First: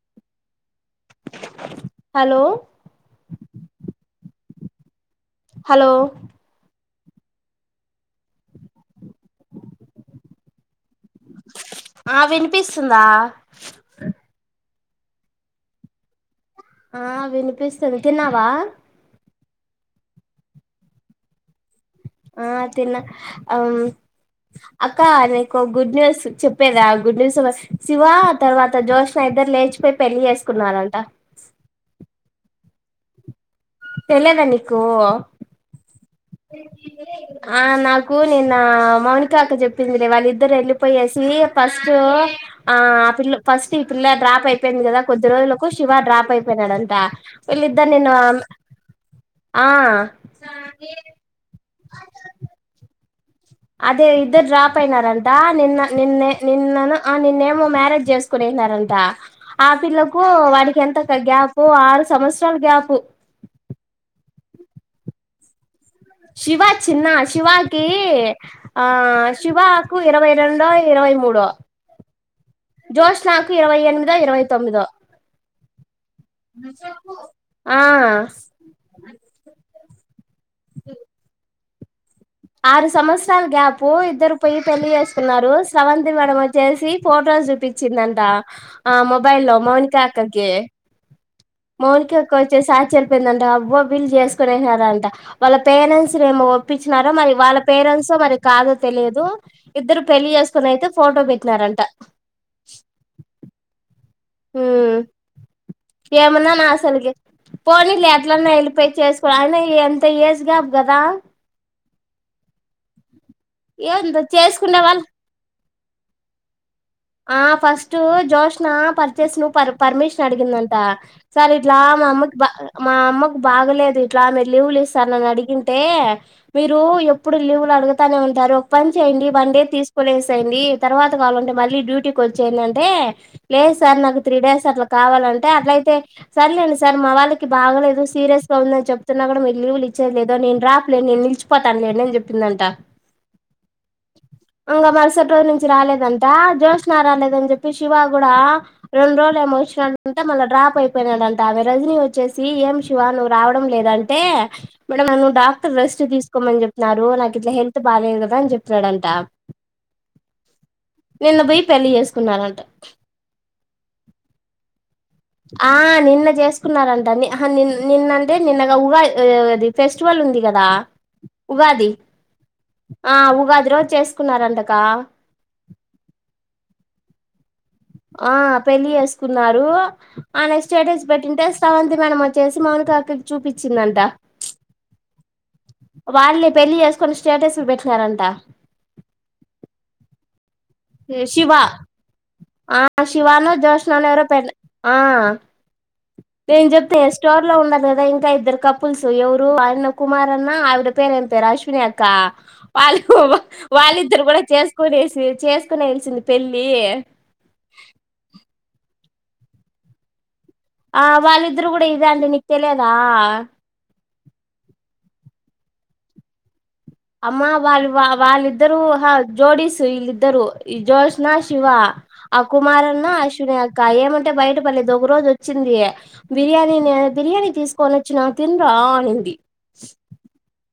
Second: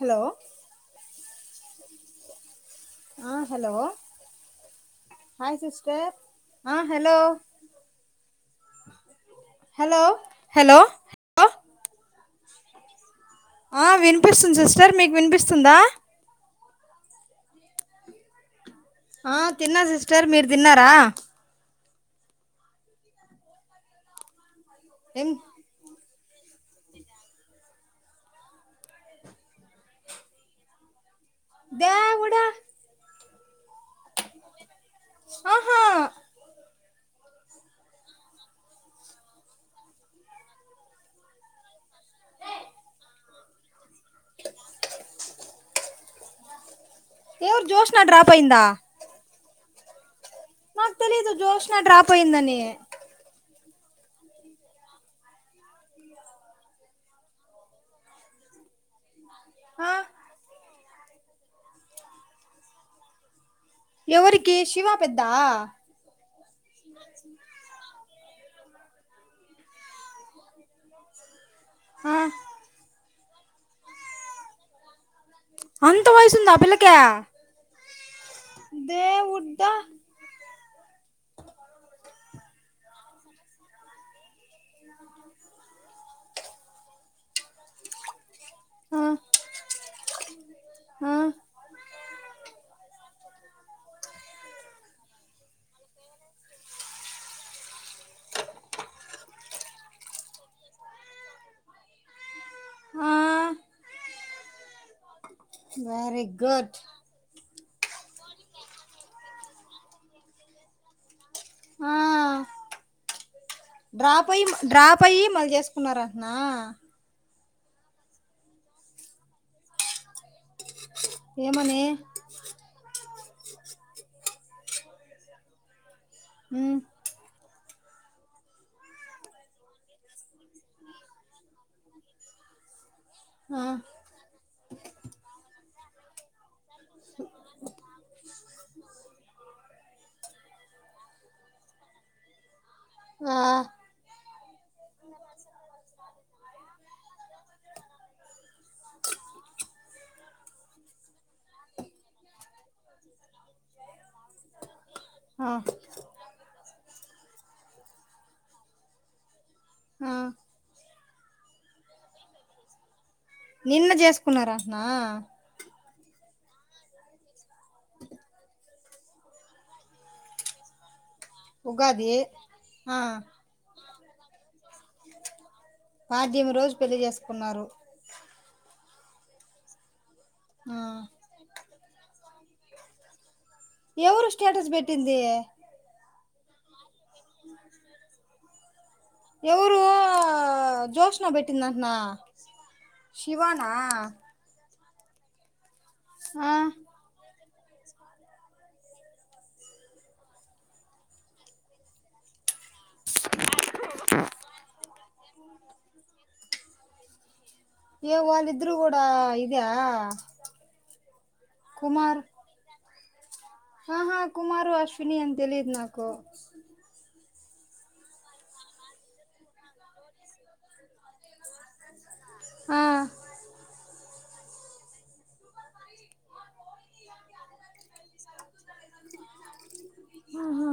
Hello hello ఆ hello hi hello sister ఆ hello hello hello ఆ వినిపిస్సుందా ఆ వినిపిస్తుంది. సిస్టర్ మీకు వినిపిస్తుందా ఆ వినిపిస్తుంది. తిన్నావా ఆ తిన్న సిస్టర్. మీర్ తిన్నారా. ఆ తిన్నా. అం అక్క ఏం నీకో గుడ్ న్యూస్ చెప్పేదా గుడ్ న్యూస్ శివ తర్వాత జోష్న ఇద్దర్లేచిపోయి పెళ్లిి చేసుకున్నారంట ద్యేవుడా తెల్లెదా నీకు ఆహా తేల్వదే ఆ నాకు నిన్నా మౌనికా అక్క చెప్పిందిలే. వాళ్ళిద్దరేళ్ళిపోయేసి ఫస్ట్ ఆ ఆ పిల్ల ఫస్ట్ ఈ పిల్ల డ్రాప్ అయిపోయింది కదా కొద్ది రోజులకు శివ డ్రాప్ అయిపోయినడం ట ఎవరు జోష్నా వీళ్లిద్ధర్నిన్న డ్రాప్ అయిందా ఆ జ్యోష్న డ్రాప్ అయిందని అదే ఇద్దరు డ్రాపయినారంట నిన్న నిన్నే నిన్నను ఆ నిన్నేమో మ్యారేజ్ చేసుకునే పోయినారంట ఆ పిల్లకు వాడికేంతక్క గ్యాపు ఆరు సంవత్సరాలు గ్యాపు ఎవరికి శివా పెద్దా శివా చిన్న శివాకి కి ఆ శివాకు ఇరవై రెండో ఇరవై మూడో హా జోష్నాకు ఇరవై ఎనిమిదో ఇరవై తొమ్మిదో అంత వయసుందా ఆ పిల్లకి ఆ దేవుడ్డా తెల్దు. ఆరు సంవత్సరాలు గ్యాప్ ఇద్దరు పయ్యి పెళ్లి చేసుకున్నారు స్రవంతి మేడం వచ్చేసి ఫోటో చూపిచ్చిందంట ఆ మొబైల్లో మౌనికా అక్కకి ఆ మౌని క క్కోచ్చేసి ఆచర్యపోయిందంట అబ్బో పెళ్ళి చేసుకునేసినరంట వాళ్ళ పేరెంట్సేమో ఒప్పిచ్చినా మరి వాళ్ళ పేరెంట్సో మరి కాదో తెలియదు. ఇద్దరు పెళ్లి చేసుకునయితే ఫోటో పెట్నారంట ఆ మ్ వెరీ ఏమన్ననా గుడ్ అసలుకి పోనీలే అట్లన్న వెళ్ళిపోయి చేసుకో అయిన ఎంత ఏజ్ గ్యాప్ గదా ఆ ఏందో డ్రాపయ్యి మ చేసుకునే వాళ్ళు డ్రాపయ్యి మళ్ళీ చేసుకో కున్నారంట్నా ఆ ఫస్ట్ జోష్న పర్చేస్ను పర్ పర్మిషన్ అడిగిందం టా సార్ ఇట్లా ఏమని మా అమ్మక్ బా మా అమ్మక్ బాగలేదు ఇట్లా మీరు లీవ్లీస్తారని అడిగింటే ఉమ్ మీరు ఎప్పుడూ లీవ్ లడుగుతానే ఉంటారు ఒక పని చేయండి. వన్ డే తీసుకునేసేయండి. తర్వాత కావాలంటే మళ్ ళ్ళి డ్యూటీకి వచ్చేయండంటే ఆ లేదు సార్ నాకు త్రీ డేస్ అట్లా కావాలంటే అట్లయితే సర్లేండి సార్ మా వాళ్ళకి బాగలేదు సీరియస్గా ఉందని చెప్ తున్నా కూడా మీరు లీవు లిచ్చేది లేదు. నేను డ్రాప్లే నేను నిలిచిపోతాన్లే అని చెప్పిందంటా ఆ ఆ ఇంగ మరుసటి రోజు నుంచి రాలేదంటా జ్యోష్న రాలేదని చెప్పి శివ కూడా రెండు రోజులేమో వచ్చినాడంట మళ్ళ డ్రాప్ అయిపోయినాడంట ఆమె రజనీ వచ్చేసి ఏం శివా నువ్వు రావడం లేదం ంటే మేడం నన్ను ఆ డాక్టర్ రెస్ట్ తీసుకోమని చెప్నారు. రు నాకిట్లా హెల్త్ బాగాలేదు కదా అని చెప్పినాడంట. ఆ నిన్న పోయి పెళ్ళి చేసుకున్నారంట నిన్న చేసుకున్నారంటానా ఆ నిన్న చేసుకున్నారంట అహా నిన్ నిన్నంటే నిన్న గా ఉగా అది ఫెస్టివల్ ఉంది గదా ఉగాది ఆ ఉగాది రోజు చేసుకున్నారంటకా పాద్యమి రోజు పెళ్లి చేసుకున్నారు ఆ పెళ్ళి చేసుకున్నారు ఆనె ఆ స్టేడేజ్ పెట్టింటే స్రవంతి మేడం వ చేసి మౌనిక అక్క కి చూపించిందంట ఎవరు స్టేటస్ పెట్టింది వాళ్ళే పెళ్లి చేసుకొని స్టేటస్ లు పెట్టినారంట ఎవరు జోష్నా శివ పెట్టిందంటనా ఆ శివనో శివానా జ్యోష్ననో ఎరో పె ఆ ఆ నేం చెప్తే ఎస్టోర్ లో ఉన్నారు గదా ఇంకా ఇద్దరు కపుల్స్ ఎవరు ఆయన్న కుమార్ అన్న ఆవిడ పేరు ఏం పేరు అశ్విని అక్క వాళ్ళు వాళ్ళిద్దరు కూడా చేసుకుని ఏసి చేసు కోనేయిల్ సింది పెళ్ళి ఆ ఇదా ఆ వాళ్ళిద్దరు గూడా ఇదే కుమార్ అంటా నీకు తెలియదా ఆహా కుమారు అశ్వినీ తేలిదు నాకు అమ్మ వాళ్ళ వాల్లు వా వాళ్ళిద్దరు హ జోడీస్ ఇల్లిద్దరు ఈ జోస్నా శివ ఆ కుమారన్నా అశ్విని అక్క ఏమంట అంటే బయటపడలేది ఒక రోజు వచ్చింది బిర్యానీ బిర్యానీ తీసుకొని వచ్చిన తినురా అనింది [inaudible] ఆహా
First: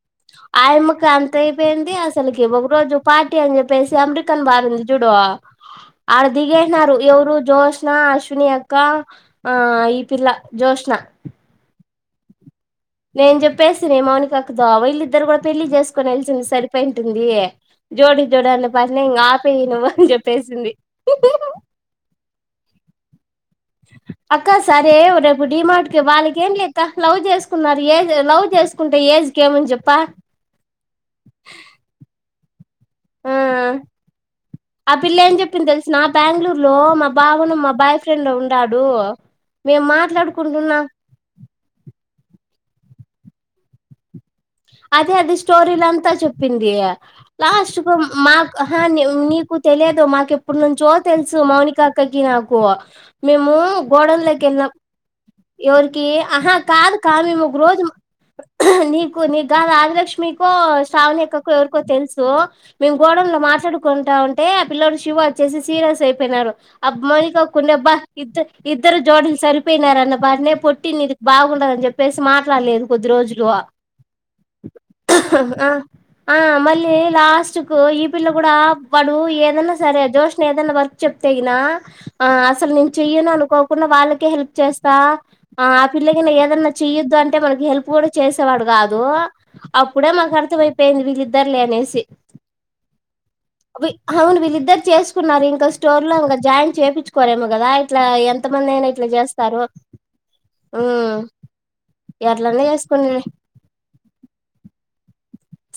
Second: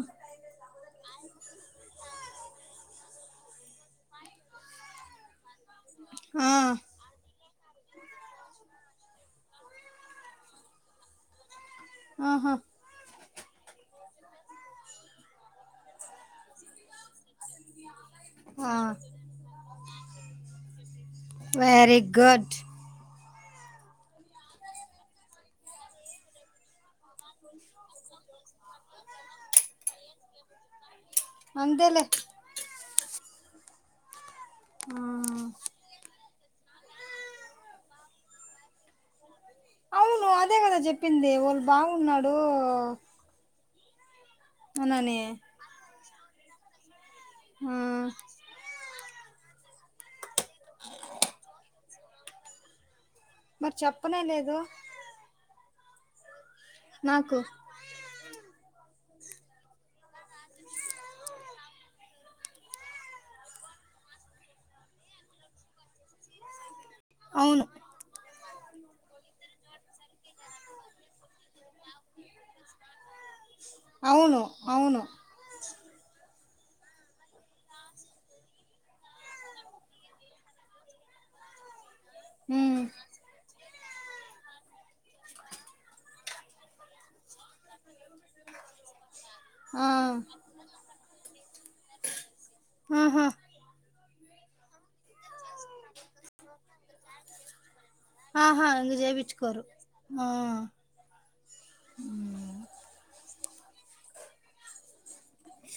ఆయమ్మకు అంత అయిపోయింది అసల్ అసలకి ఒక రోజు పార్టీ అని చెప్పేసి అమెరికన్ బారింది జూడు ఆడ ఆ దిగేసినారు ఎవరు జ్యోస్నా అశ్విని అక్కా ఆ ఈ పిల్లా జ్యోస్నా ఆహా నేను చెప్పేస్తిని మౌనికక్కతో వీళ్ళిద్దరు గూడా పెళ్ళి చేసుకోనేల్ సింది సరిపోయింటుంది జోడి జోడని ఆ పట్నే ఇంగ ఆపేయి నువ్వు అని చెప్పేసింది వెరీ గుడ్ అక్క సరే రేపు డిమార్టు కి వాళ్ళకెం ఏం లేక్క లవ్ చేసుకున్నారు ఏ లవ్ చే చేసుకుంటే ఏజ్ కేమని చెప్ప అంతే లె మ్మ్ ఆ పిల్ల ఏం జెప్పింది దేల్సునా బ్యాగుళూరులో మా బావను మా బాయ్ ఫ్రెండు ఉండాడూ. ఔను అదె కద జెప్పింది వాల్ బావ వున్నాడు. అదె అది స్టోరీలంత చెప్పిందీ. ఆ లాస్ట్ కు మాక్ అహ ని నీక్ నీకు తెలియదు మాకెప్పుడు నుంచో తెల్సు మౌనిక అక్కకి నాకు మేమూ మరి చెప్పనే గోడౌన్ లోకి లేదు ఎళ్ళినామ్ ఏవురికి ఆహ కాదు కా నాకు మేమ్ ఒక రోజు నీకు నీకు కాదు ఆదిలక్ష్మికో శ్రావణిక్కకొ ఏవరికో తెలుసు మేం గోడౌన్ లో మాట్లాడుకుంటా ఉంటే ఏ అపిల్లోడు శివ వచ్చేసి సీరియస్ అయ్ పోయ్నారు అబ్ మౌనికక్క అవును ఉల్య బ్బ ఇద్దర్ ఇద్దరు జోడీలు సరిపోయినారన్న బాట్నె పొట్టి నీది బాగుండదని జెప్పేసి మాట్లాడలేదు కొద్ది రోజులు అవును అవును ఆ ఆ మళ్ళీ లాస్ట్ కు ఈ పిల్ల గూడ వాడు ఏదన్న సరె జోస్నా ఏదన్న వర్క్ చెప్తెగినా ఆ అసల్ ఉమ్ నేను చేయ్యను అనుకొ ఉన్న వాళ్ళకె హెల్ప్ చేస్తా ఆ అపిల్ల గన ఏదన్న చెయ్యొద్దు అంటె మనకి హెల్ప్ కూడ చేసెవాడు గాద్ కాదూ ఆ అప్పుడె మాకు అర్థం అయిపోయింది వీళ్ళిద్దరులె అనేసి ఆహా వి హౌను వీళ్ళిద్దర్ చేస్ కున్నారు. యింక స్టోర్ లొ ఇంగ జాయిన్ చేపిచ్చుకోరెమొకదా? ఇట్లా ఎంత ఆహా మంది అయిన ఇంక ఇట్ల జేస్తారు. చేపిచ్చుకోరు ఆ హూమ్ ఎట్లన్న జేస్ కోనీలె,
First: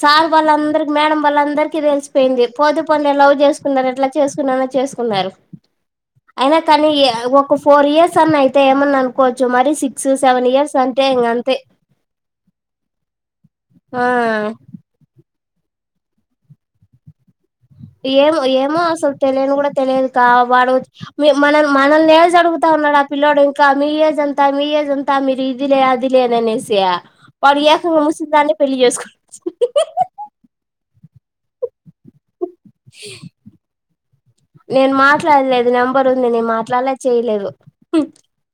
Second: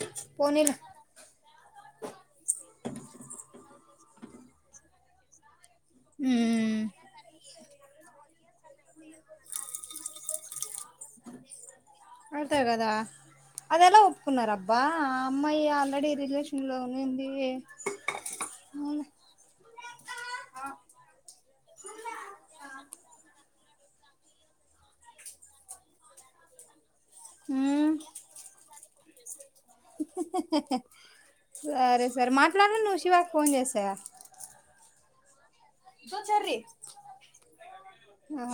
సార్ వాళ్ళ పోనీలే అందర్ కి, మేడం వాళ్ళ అందరికి దెల్ స్ పొయింది. పోతె పోన్ లె లవ్ జేస్ కున్నార్ అట్ల చేసుకున్నామ చేస్ కున్నారు. అయిన ఉమ్ కానీ య ఒక ఫోర్ ఇయర్స్ అన్న అయితే, ఏమన్న అనుకోవచ్చు ‌మరి సిక్స్ సెవెన్ ఇయర్స్ అన్ అంటె ఇంగ అంతె, అంతే గదా, అదె ఎలా ఒప్పుకున్నార్ అబ్ బా ఆ అమ్మాయి, ఆల్రెడి రిలేషిన్ లొ ఉనిందీ. యేమొ యేమో, అసల్ తెలేన్ గూడ తెలియదు కా, వాడు మేమ్ మనల్ న్ మనల్ నేజ్ అడుగుత ఉన్నాడు. ఆ పిల్లోడు, యింక మీ ఏజ్ ఎంత మీ ఏజ్ ఎంత? మీరు ఇదిలే అదిలే అని. అనేశ్యా, వాడు యేకంగ ముసిల్ దాన్నె పెళ్లి జేస్ కోనివచ్చి సరె సరె మాట్లాడ్లా నువ్ శివాక్ ఫోన్ జేసె, నేన్ మాట్లాడలేదు నెంబర్ ఉంది. నేను మాట్లాడలేద్ చెయ్ లేదు. ఉమ్ ఆ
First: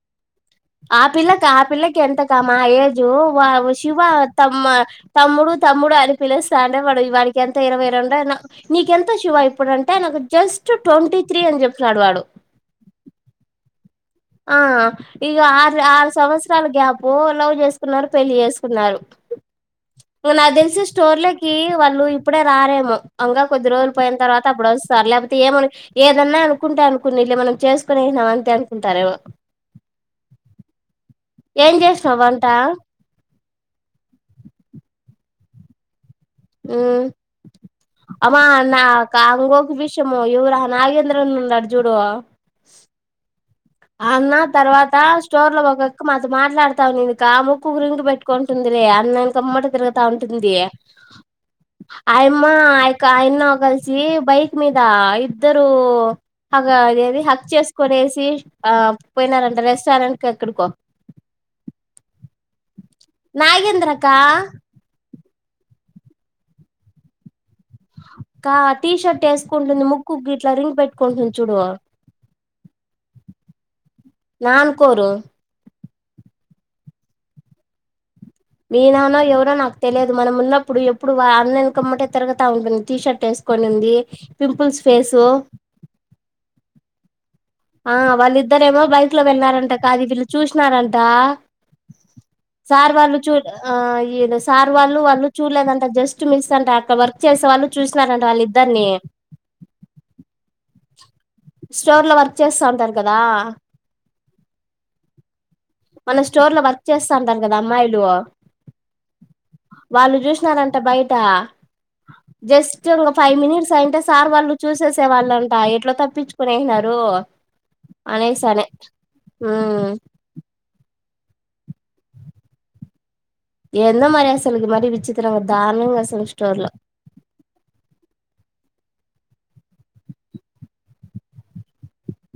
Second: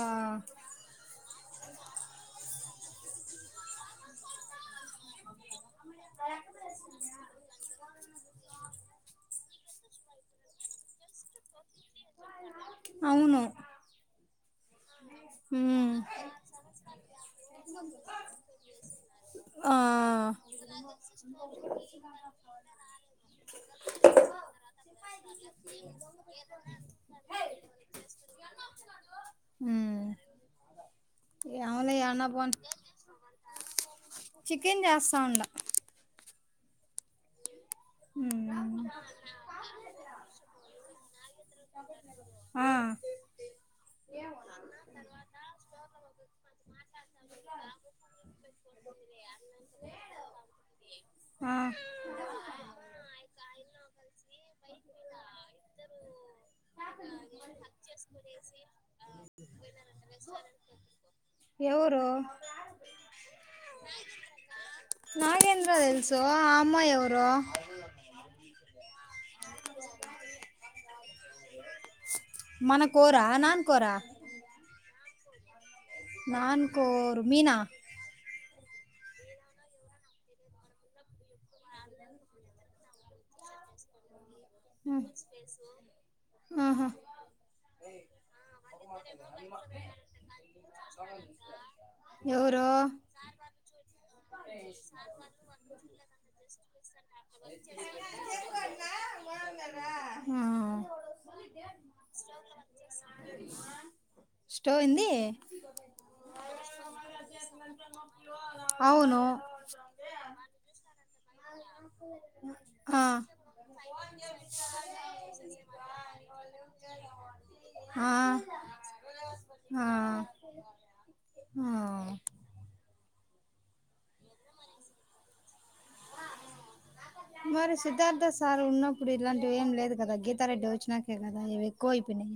ఆ పిల్లక ఆ పిల్లకి, ఎంతక మా ఏజు వావ్ శివ తమ్మ్ తమ్ముడు తమ్ముడు అని పిలిస్త అండె వాడు, వాడికి ఎంత ఇరవై రెండు, న నీకెంత శివ యిప్ ఇప్పుడు అంటె, నాకు జస్ట్ ట్వంటి త్రీ అని జెప్, ఔను, ఆ ఇగ ఆర్ ఆరు సంవత్సరాల గ్యాపు, లవ్ జేస్ కున్నారు. పెళ్లి జేస్ కున్నారు. ఆ ఇంగ నాగ్ దెల్సి స్టోర్లకీ, వాళ్ళు ఇప్పుడె రారేమొ, అంగ కొద్ది రోజుల్ పోయిన తర్వాత అబుడు ఒసర్ లేపోతె ఏమొలె, ఏదన్న అనుకుంటె అన్ కోనీలె, మనం చేస్ కునేస్ నాం అంతె అనుకుంట. ఊమ్మ్ ఏం ఏమో లే చేసినావ్ ఏమన్న వంట బొని, చికెన్ జేస్త ఉండ. ఊ అమ్మా ఉమ్ నాకాంగోకు విషము, యెవురా నాగేంద్రన్న ఉండాడు జూడు, ఆ ష్ ఆన్న తర్వాతా, స్టోర్ లొ ఒక అక్క మాతొ మాట్లాడతావునింది. కా ముక్కుకి రింగు పెట్టుకో ఉంటుందిలె. అదె ఎనకమ్మట తిరుగుత ఉంటుంది. ఆ అయమ్మ ఆయక సాయన్న కల్ సి బైక్ మీద ఇద్దరూ అగొ అదేది హక్ చేస్కొనేసి- ఆ పొయ్ నారంట, రెస్టారెంట్ కొ ఎక్కడికొ, ఎవరు నాగేంద్రక్కా నాగేంద్ర దెల్సు, ఆ అమ్మాయి ఎవరు? కా టీ షర్ట్ వేసుకుంటుంది ముక్కు కిట్లా రింగ్ పెట్టుకుంటుంది చూడు మన కోరా నాన్ కోరా నా అనుకోరు నాన్ కోరు మీనా మీనానో ఎవరో నాకు తెలేదు మనం ఉన్నప్పుడు ఎప్పుడు వ అన్న ఎనకమ్మటే తిరుగతా ఉంటుంది టీ షర్ట్ వేస్ కొని ఉంది ఆహా ఆ వాళ్ళిద్దరేమో బైక్ లో వెళ్ళారంట కా అది వీళ్ళు చూసినారంట ఎవరు సార్ వాళ్ళు చూ ఆఈడ సార్ వాళ్ళు వాళ్ళు చూలేదంట జస్ట్ మిస్ అంట అక్క వా వర్క్ చేసే వాళ్ళు చూసినారంటే వాళ్ళ ఇద్దరిని ఆ స్టోర్ లో వర్క్ చేస్తా ఉంటారు కదా స్టోఏంది మన స్టోర్ లో వర్క్ చేస్తా ఉంటారు కదా అమ్మాయిలు అవును వాళ్ళు చూసినారంట బయట జస్ట్ ఆ ఇంగ ఫైవ్ మినిట్స్ అయింటె సా ఆర్ వాళ్ళు చూసేసే వాళ్ళంట ఎట్లా తప్పించుకునేసినారు ఆ అనేసి అనే ఉమ్ ఉమ్. ఏందో మరి అసలుకి మరి విచిత్రంగా. దాణంగాసం స్టోర్ లో. చిన్నప్పుడు ఇలాంటివేవీ లేవు కదా గీతారెడ్డి వచ్చినంక ఇవి ఎక్కువైపోయినయ్..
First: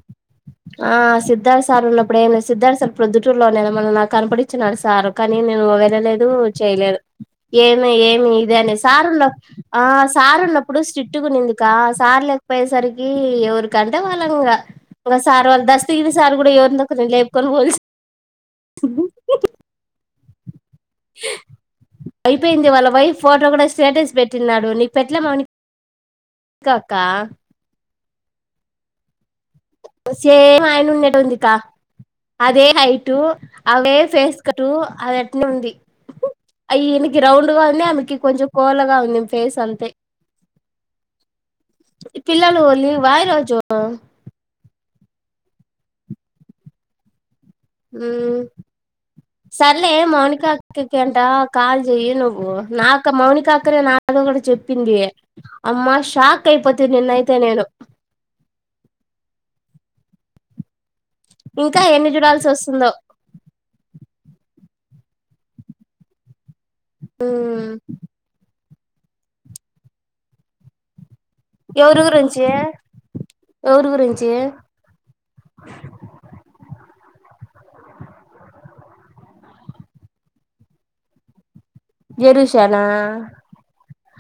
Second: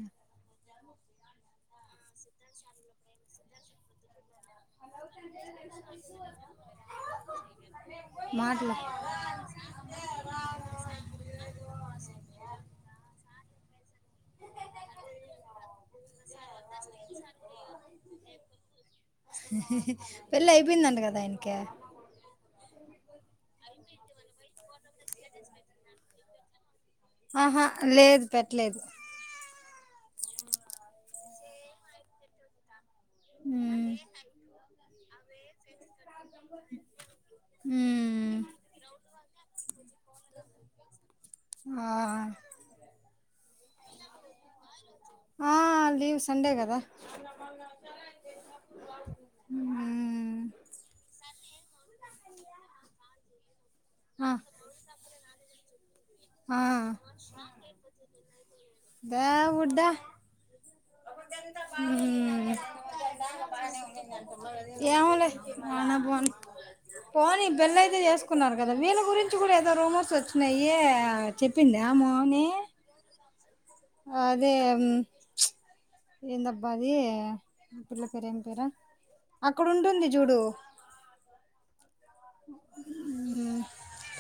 ఆ సిద్ధార్థ సార్ ఉన్నప్పుడు ఏం సిద్ధార్థ సార్ ప్రొద్దుటూరులోనే మనం నాకు కనపడి. వినడు సారు కానీ నేను వెళ్ళలేదు చేయలేదు ఏమి ఏమి ఇదే అని మాటలు సార్ల్లో. ఆ సార్ ఉన్నప్పుడు స్్రిట్టు కొనేందుక సార్ లేకపోయేసరికి ఎవరికి. గర్ద వాలంగా. ఒక సార్ వాళ్ళు దస్తకిిన సార్ కూడా ఎవరిందిక్క నేను లేపుకొని పోలి. పెళ్ళి అయిపోయిందండి కదా ఆయనక. అయిపోయింది వాళ్ళ వైఫ్ ఫోటో కూడా స్టేటస్ పెట్టినాడు నీకు పెట్టలే అవని. ఇంకా క. ఆహా లేదు పెట్టలేదు. సేమ్ అయన ఉన్నేట ఉందికా అదే హైట్. ఉమ్ అవే ఫేస్ కట్టు అది అట్నే ఉంది. ఈయనకి రౌండ్ గా ఉంది ఆమెకి ఉమ్ కొంచెం కోలగా ఉంది ఫేస్ అంతే. ఆ పిలాలు వలీ వాయిరు చ. ఆ లీవ్ సండే కదా. ఉమ్. సర్లే ఉమ్ మౌనికక్కకంట కాల్ జయయిి నువ్వు నాక మౌనిక. అక్కడే నాతో ఆ కూడా చెప్పింది అమ్మా షాక్ అయిపోత నిన్నయితే నేను. ఎవ. ఇంకా ఎన్ని చూడాల్సి ఉమ్ వస్తుందో. ఏమలే అనా పో పోనీ మ్మ్ పెళ్లి అయితే చేసుకున్నారు. కదా వీళ్ళ గురించి కూడా ఏదో రూమోస్ వచ్చినాయ. ఎవరి చెప్పిందామని. గురించి ఎవరి గురించి అదే ఎంత బా. అది పిల్ల పేరు ఏం పేరు అక్కడ ఉంటుంది చూడు. జెరూషణ.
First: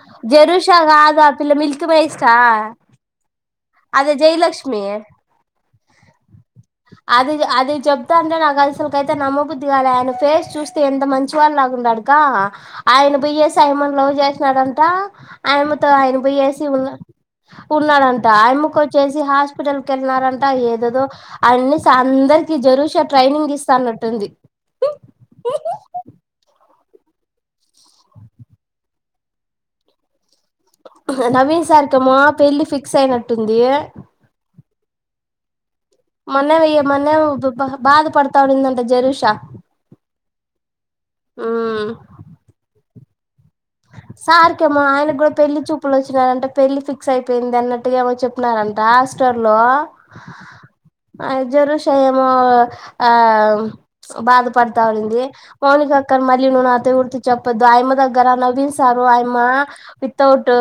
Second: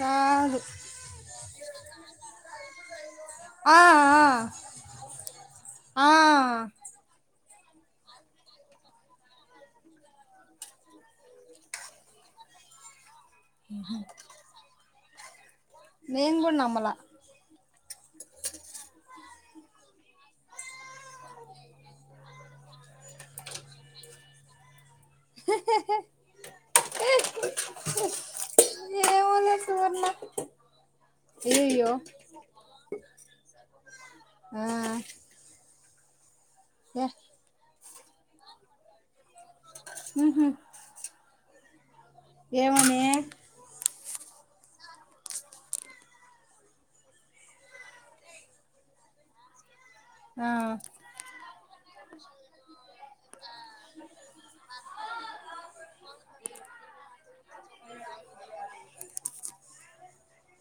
కాదు జరుూష కాదు ఆ పిల్ల మిల్క్ పేస్ట్ ఆ. ఆ అదే ఆ జయలక్ష్మిీే. ఆ. అది అది. అది చెబప్తా అంటే నాకు అసలుకైతే నమ్మబుద్ధిగాలి ఆయన ఫేస్ చూస్తే ఎంత మంచి వాళ్ళ లాగా ఉన్నాడుగా. ఆయన బియ్యే సైమంలో చేసినాడంట. అయమ్మతో ఆయన నేను కూడా పోయ్యేసి నమ్మల ఉన్నా ఉన్నాడంట అయమ్మకు వచ్చేసి హాస్పి. హాస్పిటల్ కి వెళ్ళారట ఏదేదో. అన్ని అందరికి జరూష ట్రైనింగ్ ఇస్తానట్టుంది. ఏమోలే సువర్ణ. నవీన్ అయ్యయ్యో సార్కమ్మా పెళ్లిి ఫిక్స్ అయినట్టుంది. ఆ మొన్న ఏ మొన్న బాధ పడతా ఉడుందంట జరూషా. ఉమ్. ఉమ్. ఏమని. సార్కిేమో ఆయనకు కూడా పెళ్ళలి చూపులు వచ్చినారంటే పెళ్లిి ఫిక్స్ అయిపోయింది అన్నట్టుగా ఏమో చెప్ప్పినారంట. లాస్ట్ ఇయర్ లో ఆ జరుష ఏమో ఆ. బాధపడతా ఉంది మౌనిక అక్కడ మళ్ళీ నువ్వు అత గుర్తి చెప్పొద్దు ఆయమ దగ్గరన్న. హాయ్ అమ్మ వితౌట్.